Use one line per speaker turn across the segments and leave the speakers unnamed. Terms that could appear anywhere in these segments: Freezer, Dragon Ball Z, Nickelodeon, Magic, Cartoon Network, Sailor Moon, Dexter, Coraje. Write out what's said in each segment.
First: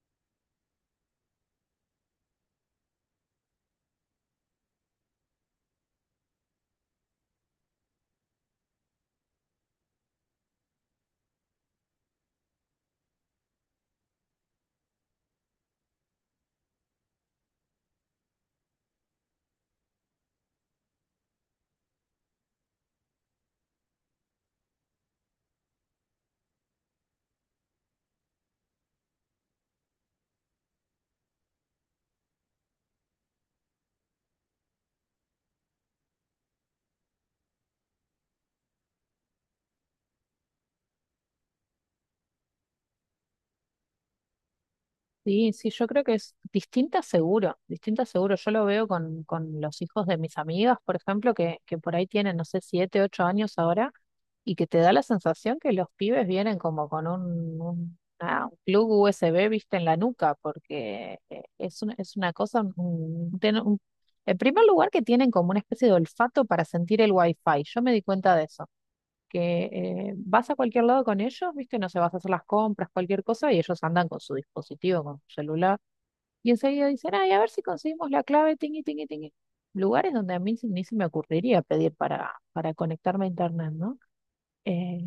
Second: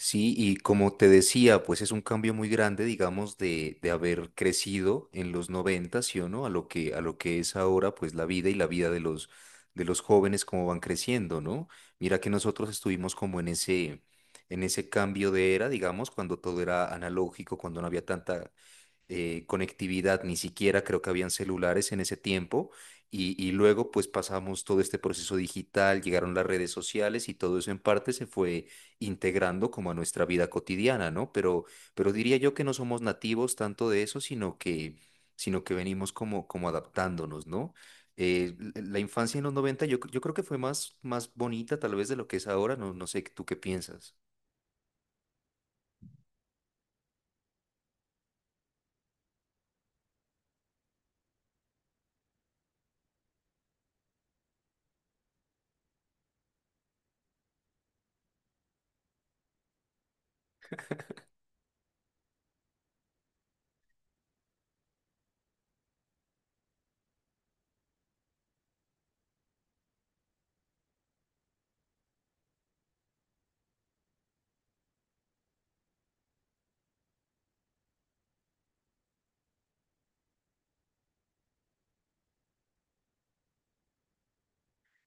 Sí, y como te decía, pues es un cambio muy grande, digamos, de haber crecido en los 90, ¿sí o no? A lo que es ahora, pues la vida y la vida de los, jóvenes, cómo van creciendo, ¿no? Mira que nosotros estuvimos como en ese cambio de era, digamos, cuando todo era analógico, cuando no había tanta conectividad, ni siquiera creo que habían celulares en ese tiempo. Y luego pues pasamos todo este proceso digital, llegaron las redes sociales y todo eso en parte se fue integrando como a nuestra vida cotidiana, ¿no? Pero diría yo que no somos nativos tanto de eso, sino que venimos como adaptándonos, ¿no? La infancia en los 90 yo creo que fue más bonita tal vez de lo que es ahora, no, no sé. ¿Tú qué piensas?
Sí, sí, yo creo que es distinta seguro, distinta seguro. Yo lo veo con los hijos de mis amigas, por ejemplo, que por ahí tienen, no sé, 7, 8 años ahora, y que te da la sensación que los pibes vienen como con un plug USB, viste, en la nuca, porque es una cosa, en primer lugar que tienen como una especie de olfato para sentir el wifi. Yo me di cuenta de eso que vas a cualquier lado con ellos, ¿viste? No sé, vas a hacer las compras, cualquier cosa, y ellos andan con su dispositivo, con su celular, y enseguida dicen, ay, a ver si conseguimos la clave, tingui, tingui, tingui. Lugares donde a mí ni se me ocurriría pedir para conectarme a internet, ¿no? Eh,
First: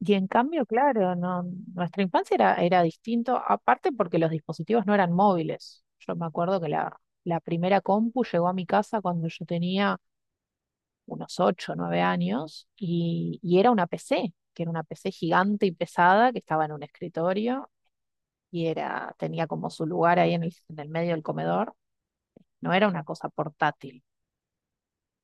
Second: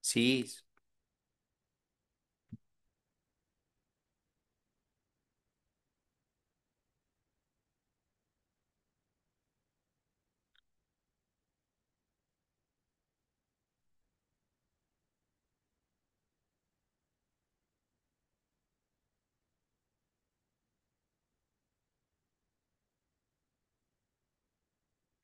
y en
Sí.
cambio, claro, no, nuestra infancia era distinto, aparte porque los dispositivos no eran móviles. Yo me acuerdo que la primera compu llegó a mi casa cuando yo tenía unos 8 o 9 años y era una PC, que era una PC gigante y pesada que estaba en un escritorio y tenía como su lugar ahí en en el medio del comedor. No era una cosa portátil.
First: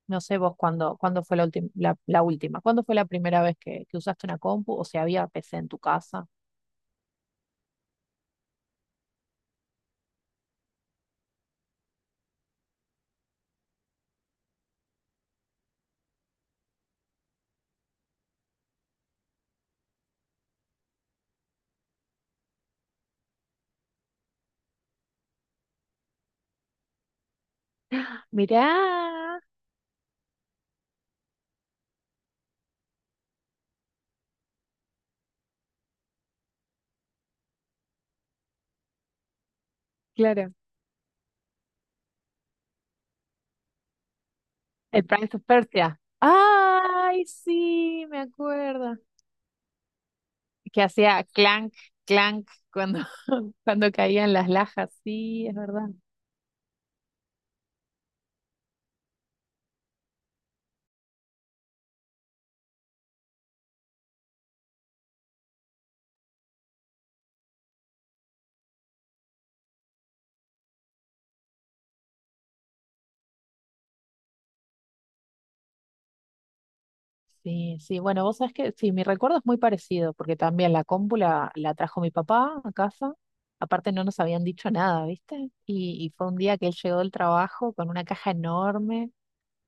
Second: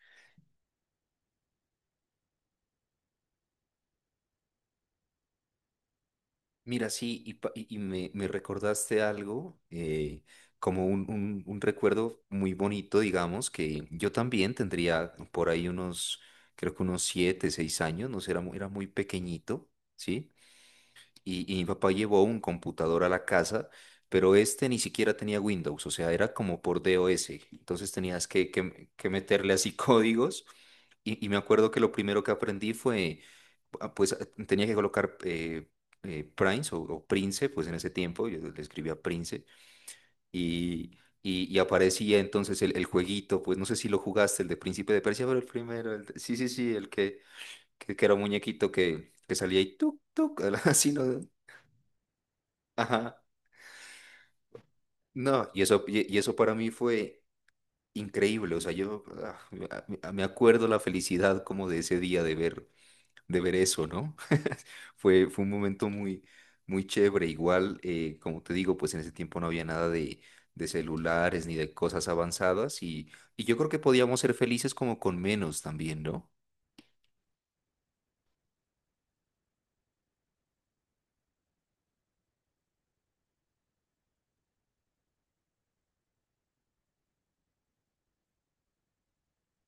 No sé vos cuándo fue la, ultim- la última, cuándo fue la primera vez que usaste una compu o si había PC en tu casa.
Mira, sí, y me recordaste algo, como un recuerdo muy bonito, digamos, que yo también tendría por ahí creo que unos 7, 6 años, no sé, era muy pequeñito, ¿sí? Y mi papá llevó un computador a la casa, pero este ni siquiera tenía Windows, o sea, era como por DOS. Entonces tenías que
Mirá.
meterle así códigos. Y me acuerdo que lo primero que aprendí fue, pues tenía que colocar Prince o Prince, pues en ese tiempo yo le escribía Prince
Claro.
y, y aparecía entonces el jueguito, pues no sé si lo jugaste, el de Príncipe de
El
Persia,
Prince
pero
of
el primero,
Persia.
sí, sí, sí, el que,
Ay,
que, que
sí,
era
me
un muñequito
acuerdo.
que salía y tuk, tuk,
Que
así, ¿no?
hacía clank, clank
Ajá.
cuando caían las lajas. Sí,
No,
es
y eso,
verdad.
y y eso para mí fue increíble. O sea, yo me acuerdo la felicidad como de ese día de ver, eso, ¿no? Fue un momento muy, muy chévere. Igual, como te digo, pues en ese tiempo no había nada de, celulares ni de cosas avanzadas y yo creo que podíamos ser felices como con menos también, ¿no?
Sí, sí, bueno, vos sabés que sí, mi recuerdo es muy parecido, porque también la compu la trajo mi papá a casa, aparte no nos habían dicho nada, ¿viste? Y fue un día que él llegó del trabajo con una caja enorme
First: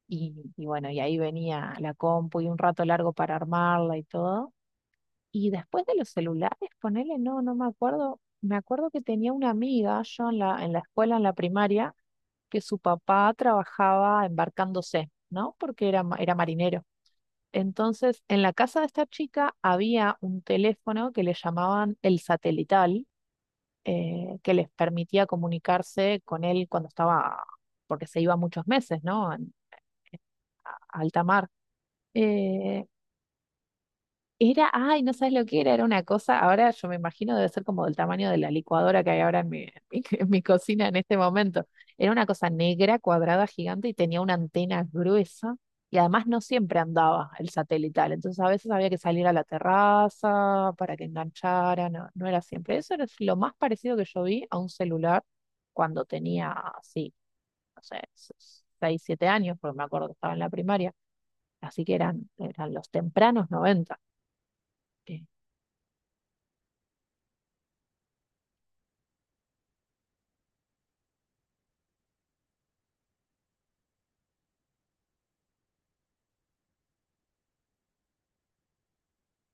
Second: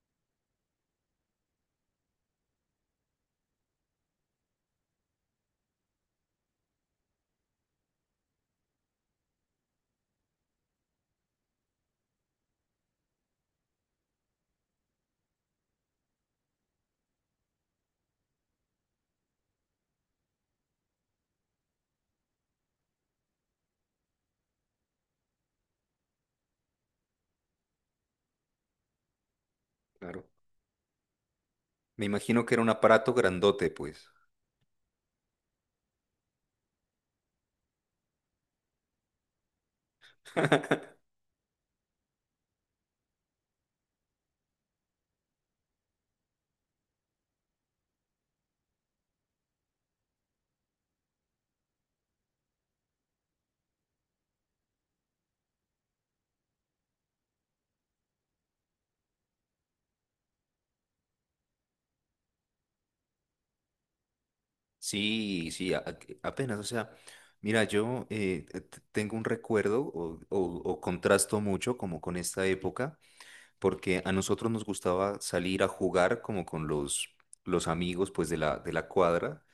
y bueno, y ahí venía la compu y un rato largo para armarla y todo. Y después de los celulares, ponele, no, no me acuerdo. Me acuerdo que tenía una amiga, yo en en la escuela, en la primaria, que su papá trabajaba embarcándose, ¿no? Porque era, era marinero. Entonces, en la casa de esta chica había un teléfono que le llamaban el satelital, que les permitía comunicarse con él cuando estaba, porque se iba muchos meses, ¿no? En
Claro.
alta mar.
Me imagino que era un
Eh,
aparato grandote, pues.
Era, ay, no sabes lo que era, una cosa, ahora yo me imagino debe ser como del tamaño de la licuadora que hay ahora en en mi cocina en este momento. Era una cosa negra, cuadrada, gigante y tenía una antena gruesa y además no siempre andaba el satelital, entonces a veces había que salir a la terraza para que enganchara, no, no era siempre. Eso era lo más parecido que yo vi a un celular cuando tenía, sí, no sé, 6, 7 años, porque me acuerdo que estaba en la primaria, así que eran los tempranos noventa.
Sí, sí, apenas, o sea, mira, yo tengo un recuerdo o contrasto mucho como con esta época, porque a nosotros nos gustaba salir a jugar como con los amigos pues de la, cuadra,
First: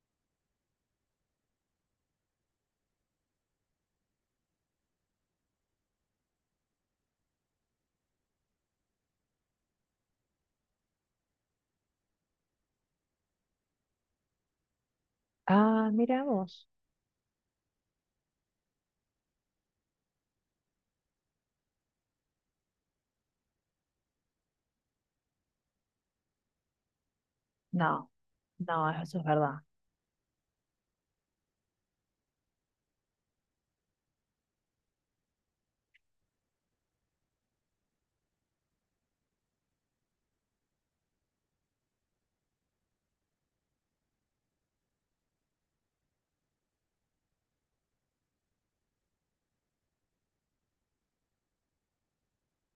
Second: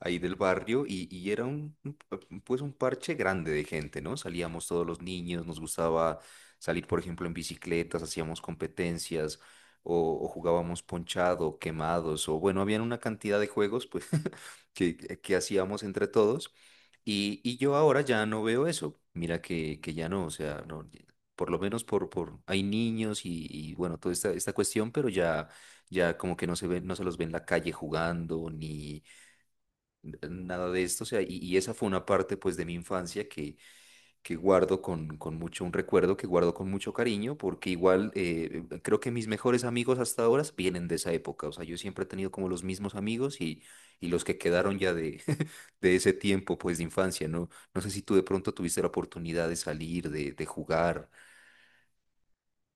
ahí del barrio y era un pues un parche grande de gente, ¿no? Salíamos todos los niños, nos gustaba salir, por ejemplo, en bicicletas, hacíamos competencias o jugábamos ponchado, quemados, o bueno, habían una cantidad de juegos pues que hacíamos
Ah,
entre
mira
todos
vos.
y yo ahora ya no veo eso, mira que ya no, o sea, no, por lo menos hay niños y bueno, toda esta cuestión, pero ya como que no se ven, no se los ve en la calle
No,
jugando,
no,
ni
eso es verdad.
nada de esto. O sea, y esa fue una parte pues de mi infancia que guardo con mucho, un recuerdo que guardo con mucho cariño, porque igual creo que mis mejores amigos hasta ahora vienen de esa época. O sea, yo siempre he tenido como los mismos amigos y los que quedaron ya de ese tiempo pues de infancia, ¿no? No sé si tú de pronto tuviste la oportunidad de salir, de jugar.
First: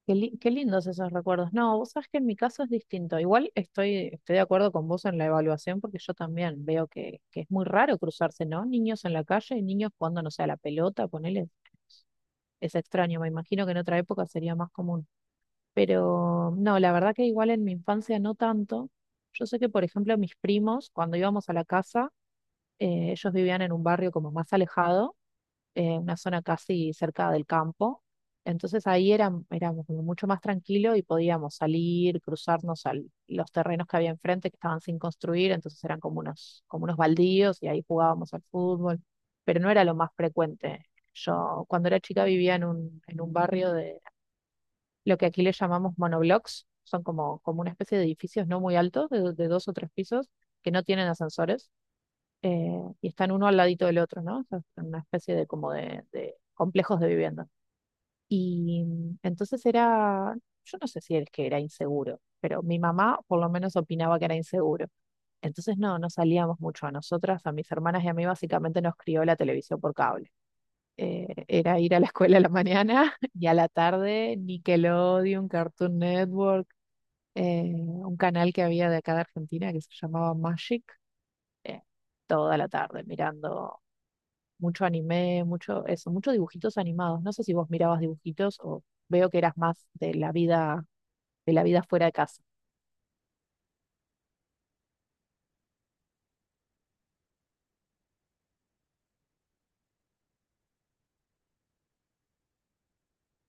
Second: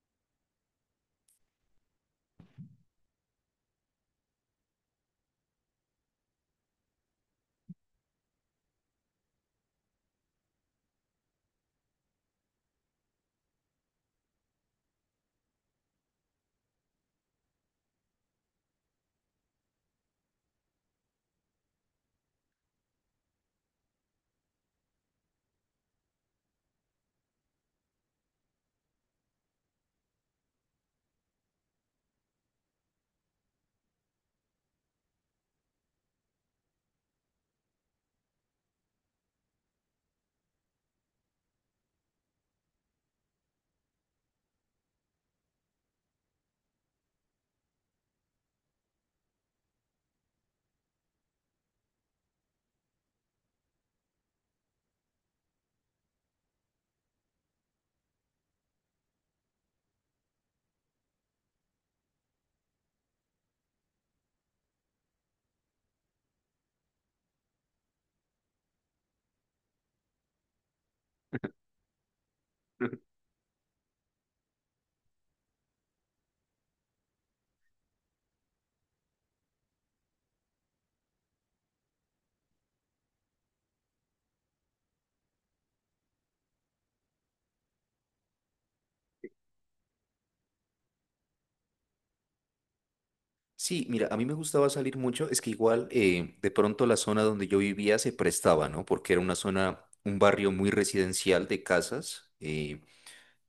Qué lindos esos recuerdos. No, vos sabés que en mi caso es distinto. Igual estoy de acuerdo con vos en la evaluación porque yo también veo que es muy raro cruzarse, ¿no? Niños en la calle y niños jugando, no sé, a la pelota, ponele. Es extraño, me imagino que en otra época sería más común. Pero no, la verdad que igual en mi infancia no tanto. Yo sé que, por ejemplo, mis primos, cuando íbamos a la casa, ellos vivían en un barrio como más alejado, una zona casi cerca del campo. Entonces ahí éramos como mucho más tranquilos y podíamos salir, cruzarnos a los terrenos que había enfrente que estaban sin construir, entonces eran como unos baldíos y ahí jugábamos al fútbol, pero no era lo más frecuente. Yo cuando era chica vivía en en un barrio de lo que aquí le llamamos monoblocks, son como una especie de edificios no muy altos, de dos o tres pisos, que no tienen ascensores, eh, y están uno al ladito del otro, ¿no? O sea, en una especie de como de complejos de vivienda. Y entonces yo no sé si es que era inseguro, pero mi mamá por lo menos opinaba que era inseguro. Entonces no, no salíamos mucho. A nosotras, a mis hermanas y a mí básicamente nos crió la televisión por cable. Era ir a la escuela a la mañana y a la tarde Nickelodeon, Cartoon Network, un canal que había de acá de Argentina que se llamaba Magic, eh, toda la tarde mirando mucho anime, mucho eso, muchos dibujitos animados. No sé si vos mirabas dibujitos o veo que eras más de la vida fuera de casa.
Sí, mira, a mí me gustaba salir mucho, es que igual de pronto la zona donde yo vivía se prestaba, ¿no? Porque era una zona, un barrio muy residencial de casas.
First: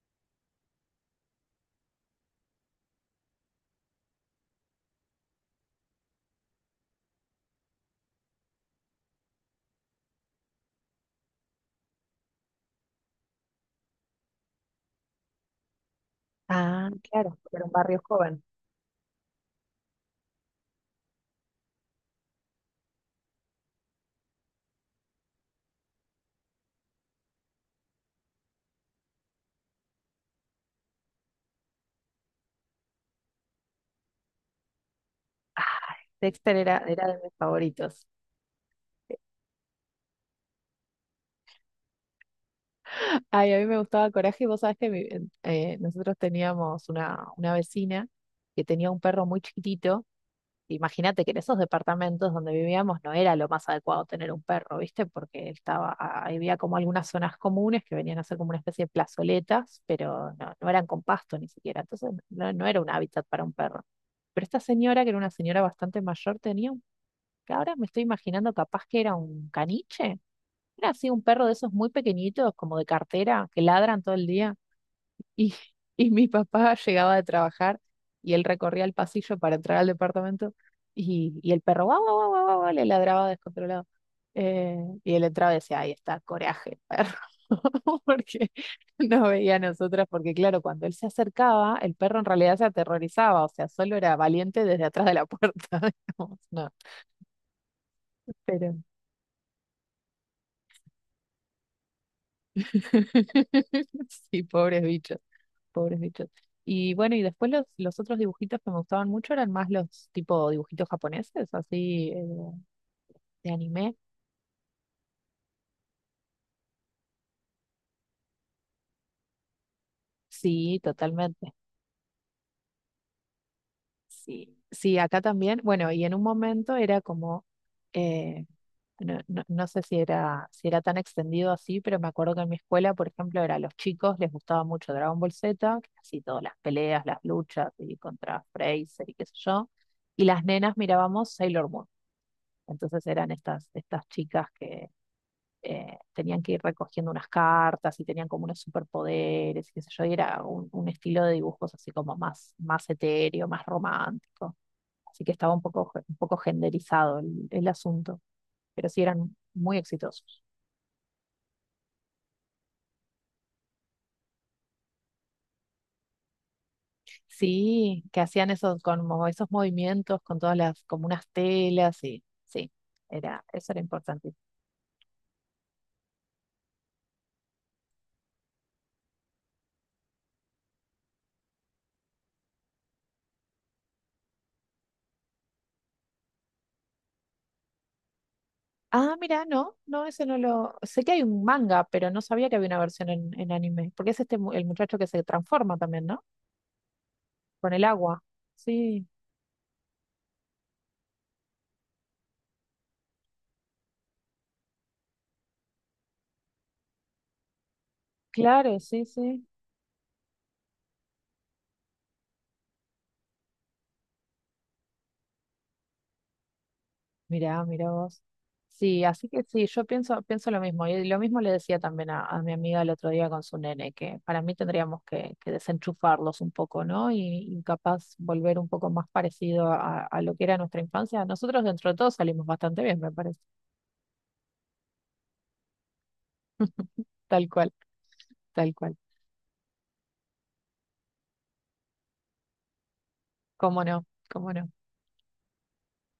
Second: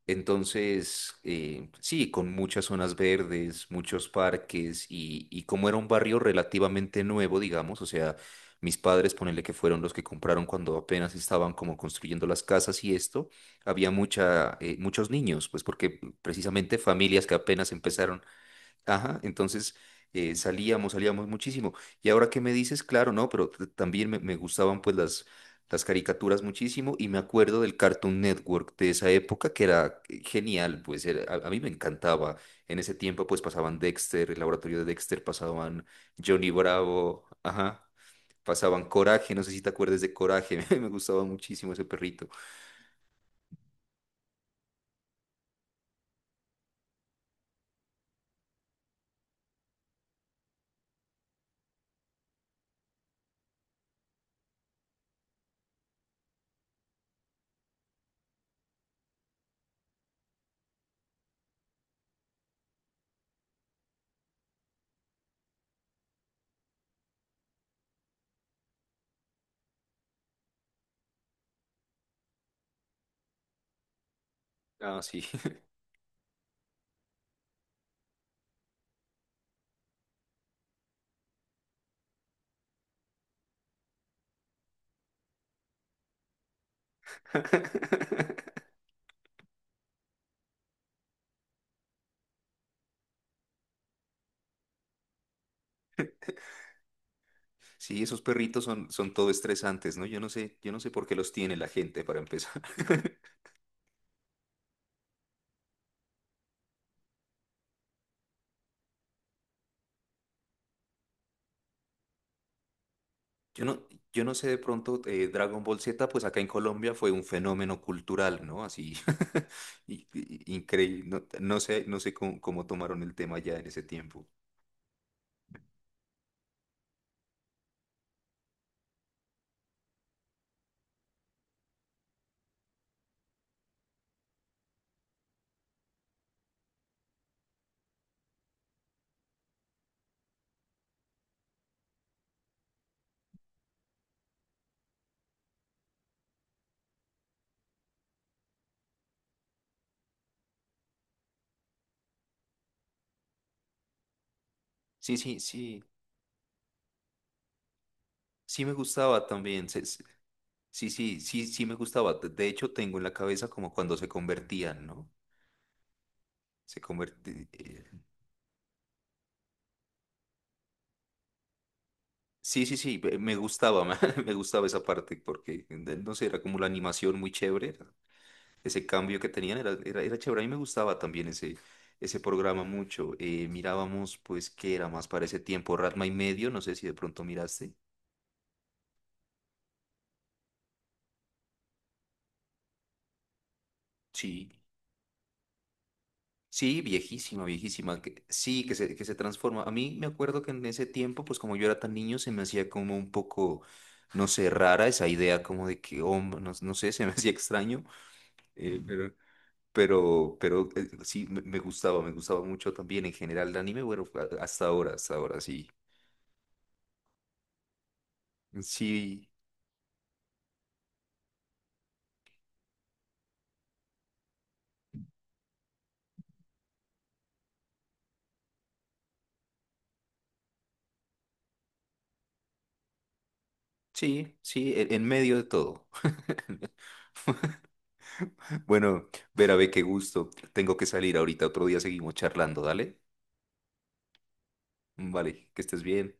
Entonces, sí, con muchas zonas verdes, muchos parques y como era un barrio relativamente nuevo, digamos, o sea, mis padres, ponele que fueron los que compraron cuando apenas estaban como construyendo las casas y esto, había muchos niños, pues porque precisamente
Ah,
familias que
claro, era
apenas
un barrio
empezaron.
joven.
Ajá, entonces salíamos muchísimo. Y ahora que me dices, claro, no, pero también me gustaban pues las caricaturas muchísimo y me acuerdo del Cartoon Network de esa época que era genial, pues a mí me encantaba. En ese tiempo pues pasaban Dexter, el laboratorio de Dexter, pasaban
Ay,
Johnny
Dexter era de
Bravo,
mis
ajá,
favoritos.
pasaban Coraje, no sé si te acuerdas de Coraje, me gustaba muchísimo ese perrito.
Ay, a mí me gustaba Coraje. Vos sabés que nosotros teníamos una vecina que tenía un perro muy chiquitito. Imagínate que en esos departamentos donde vivíamos no era lo más adecuado tener un perro, ¿viste? Porque había como algunas zonas comunes que venían a ser como una especie de plazoletas, pero no, no eran con pasto ni siquiera. Entonces no, no era un hábitat para un perro. Pero esta señora, que era una señora bastante mayor, tenía un, que ahora me estoy imaginando capaz que era un caniche. Era así un perro de esos muy pequeñitos, como de cartera, que ladran todo el día.
Ah, sí.
Y, y mi papá llegaba de trabajar y él recorría el pasillo para entrar al departamento y el perro guau, guau, guau, guau, guau, le ladraba descontrolado. Eh, y él entraba y decía, ahí está, coraje, el perro, porque nos veía a nosotras, porque claro, cuando él se acercaba, el perro en realidad se aterrorizaba, o sea, solo era valiente desde atrás de la puerta, digamos, no,
Sí, esos perritos
pero
son todo estresantes, ¿no? Yo no sé por qué los tiene la gente para empezar.
sí, pobres bichos. Pobres bichos. Y bueno, y después los otros dibujitos que me gustaban mucho eran más los tipo dibujitos japoneses, así de
Yo no,
anime.
yo no sé de pronto, Dragon Ball Z, pues acá en Colombia fue un fenómeno cultural, ¿no? Así,
Sí,
increíble. No,
totalmente.
no sé cómo tomaron el tema ya en ese tiempo.
Sí, sí, acá también. Bueno, y en un momento era como, eh, no, no sé si era tan extendido así, pero me acuerdo que en mi escuela, por ejemplo, era a los chicos, les gustaba mucho Dragon Ball Z, que así todas las peleas, las luchas y contra Freezer y qué sé yo. Y las nenas mirábamos Sailor Moon. Entonces eran estas chicas que tenían que ir recogiendo unas cartas y tenían como unos superpoderes y qué sé yo, y era un estilo de dibujos así como más etéreo, más romántico.
Sí,
Así que
sí,
estaba un
sí,
poco, un poco genderizado el asunto,
sí me
pero sí
gustaba
eran
también.
muy exitosos.
Sí, sí, sí, sí me gustaba. De hecho, tengo en la cabeza como cuando se convertían, ¿no? Se convertían.
Sí, que hacían como esos movimientos con todas como unas telas y
Sí,
sí,
sí, sí, me
eso era
gustaba, me
importante.
gustaba esa parte porque, no sé, era como la animación muy chévere, ese cambio que tenían era chévere, a mí me gustaba también ese programa mucho. Mirábamos, pues, ¿qué era más para ese tiempo? Ratma y medio, no sé si de pronto miraste.
Ah, mira, no, no, ese no lo. Sé que hay un manga, pero no sabía que había una versión en anime. Porque es
Sí.
el muchacho que se transforma también, ¿no?
Sí, viejísima,
Con el
viejísima,
agua.
que, sí, que se, que
Sí,
se transforma. A mí me acuerdo que en ese tiempo, pues como yo era tan niño, se me hacía como un poco, no sé, rara esa idea como de que, hombre, no, no sé, se me hacía extraño.
claro,
Eh,
sí,
pero
sí.
Sí, me gustaba, me gustaba mucho también en general el anime, bueno, hasta ahora, sí.
Mirá, mirá vos. Sí,
Sí,
así que sí, yo pienso lo mismo. Y lo mismo le decía también a mi amiga el otro día con su nene, que para mí tendríamos que desenchufarlos un poco, ¿no? Y capaz volver un poco más parecido a lo que era nuestra infancia. Nosotros dentro de todo salimos bastante bien, me parece.
sí, sí, en medio de todo.
Tal cual, tal cual.
Bueno, Vera, ve qué gusto. Tengo que salir ahorita, otro día seguimos charlando, dale.
¿Cómo no? ¿Cómo no?
Vale, que estés bien.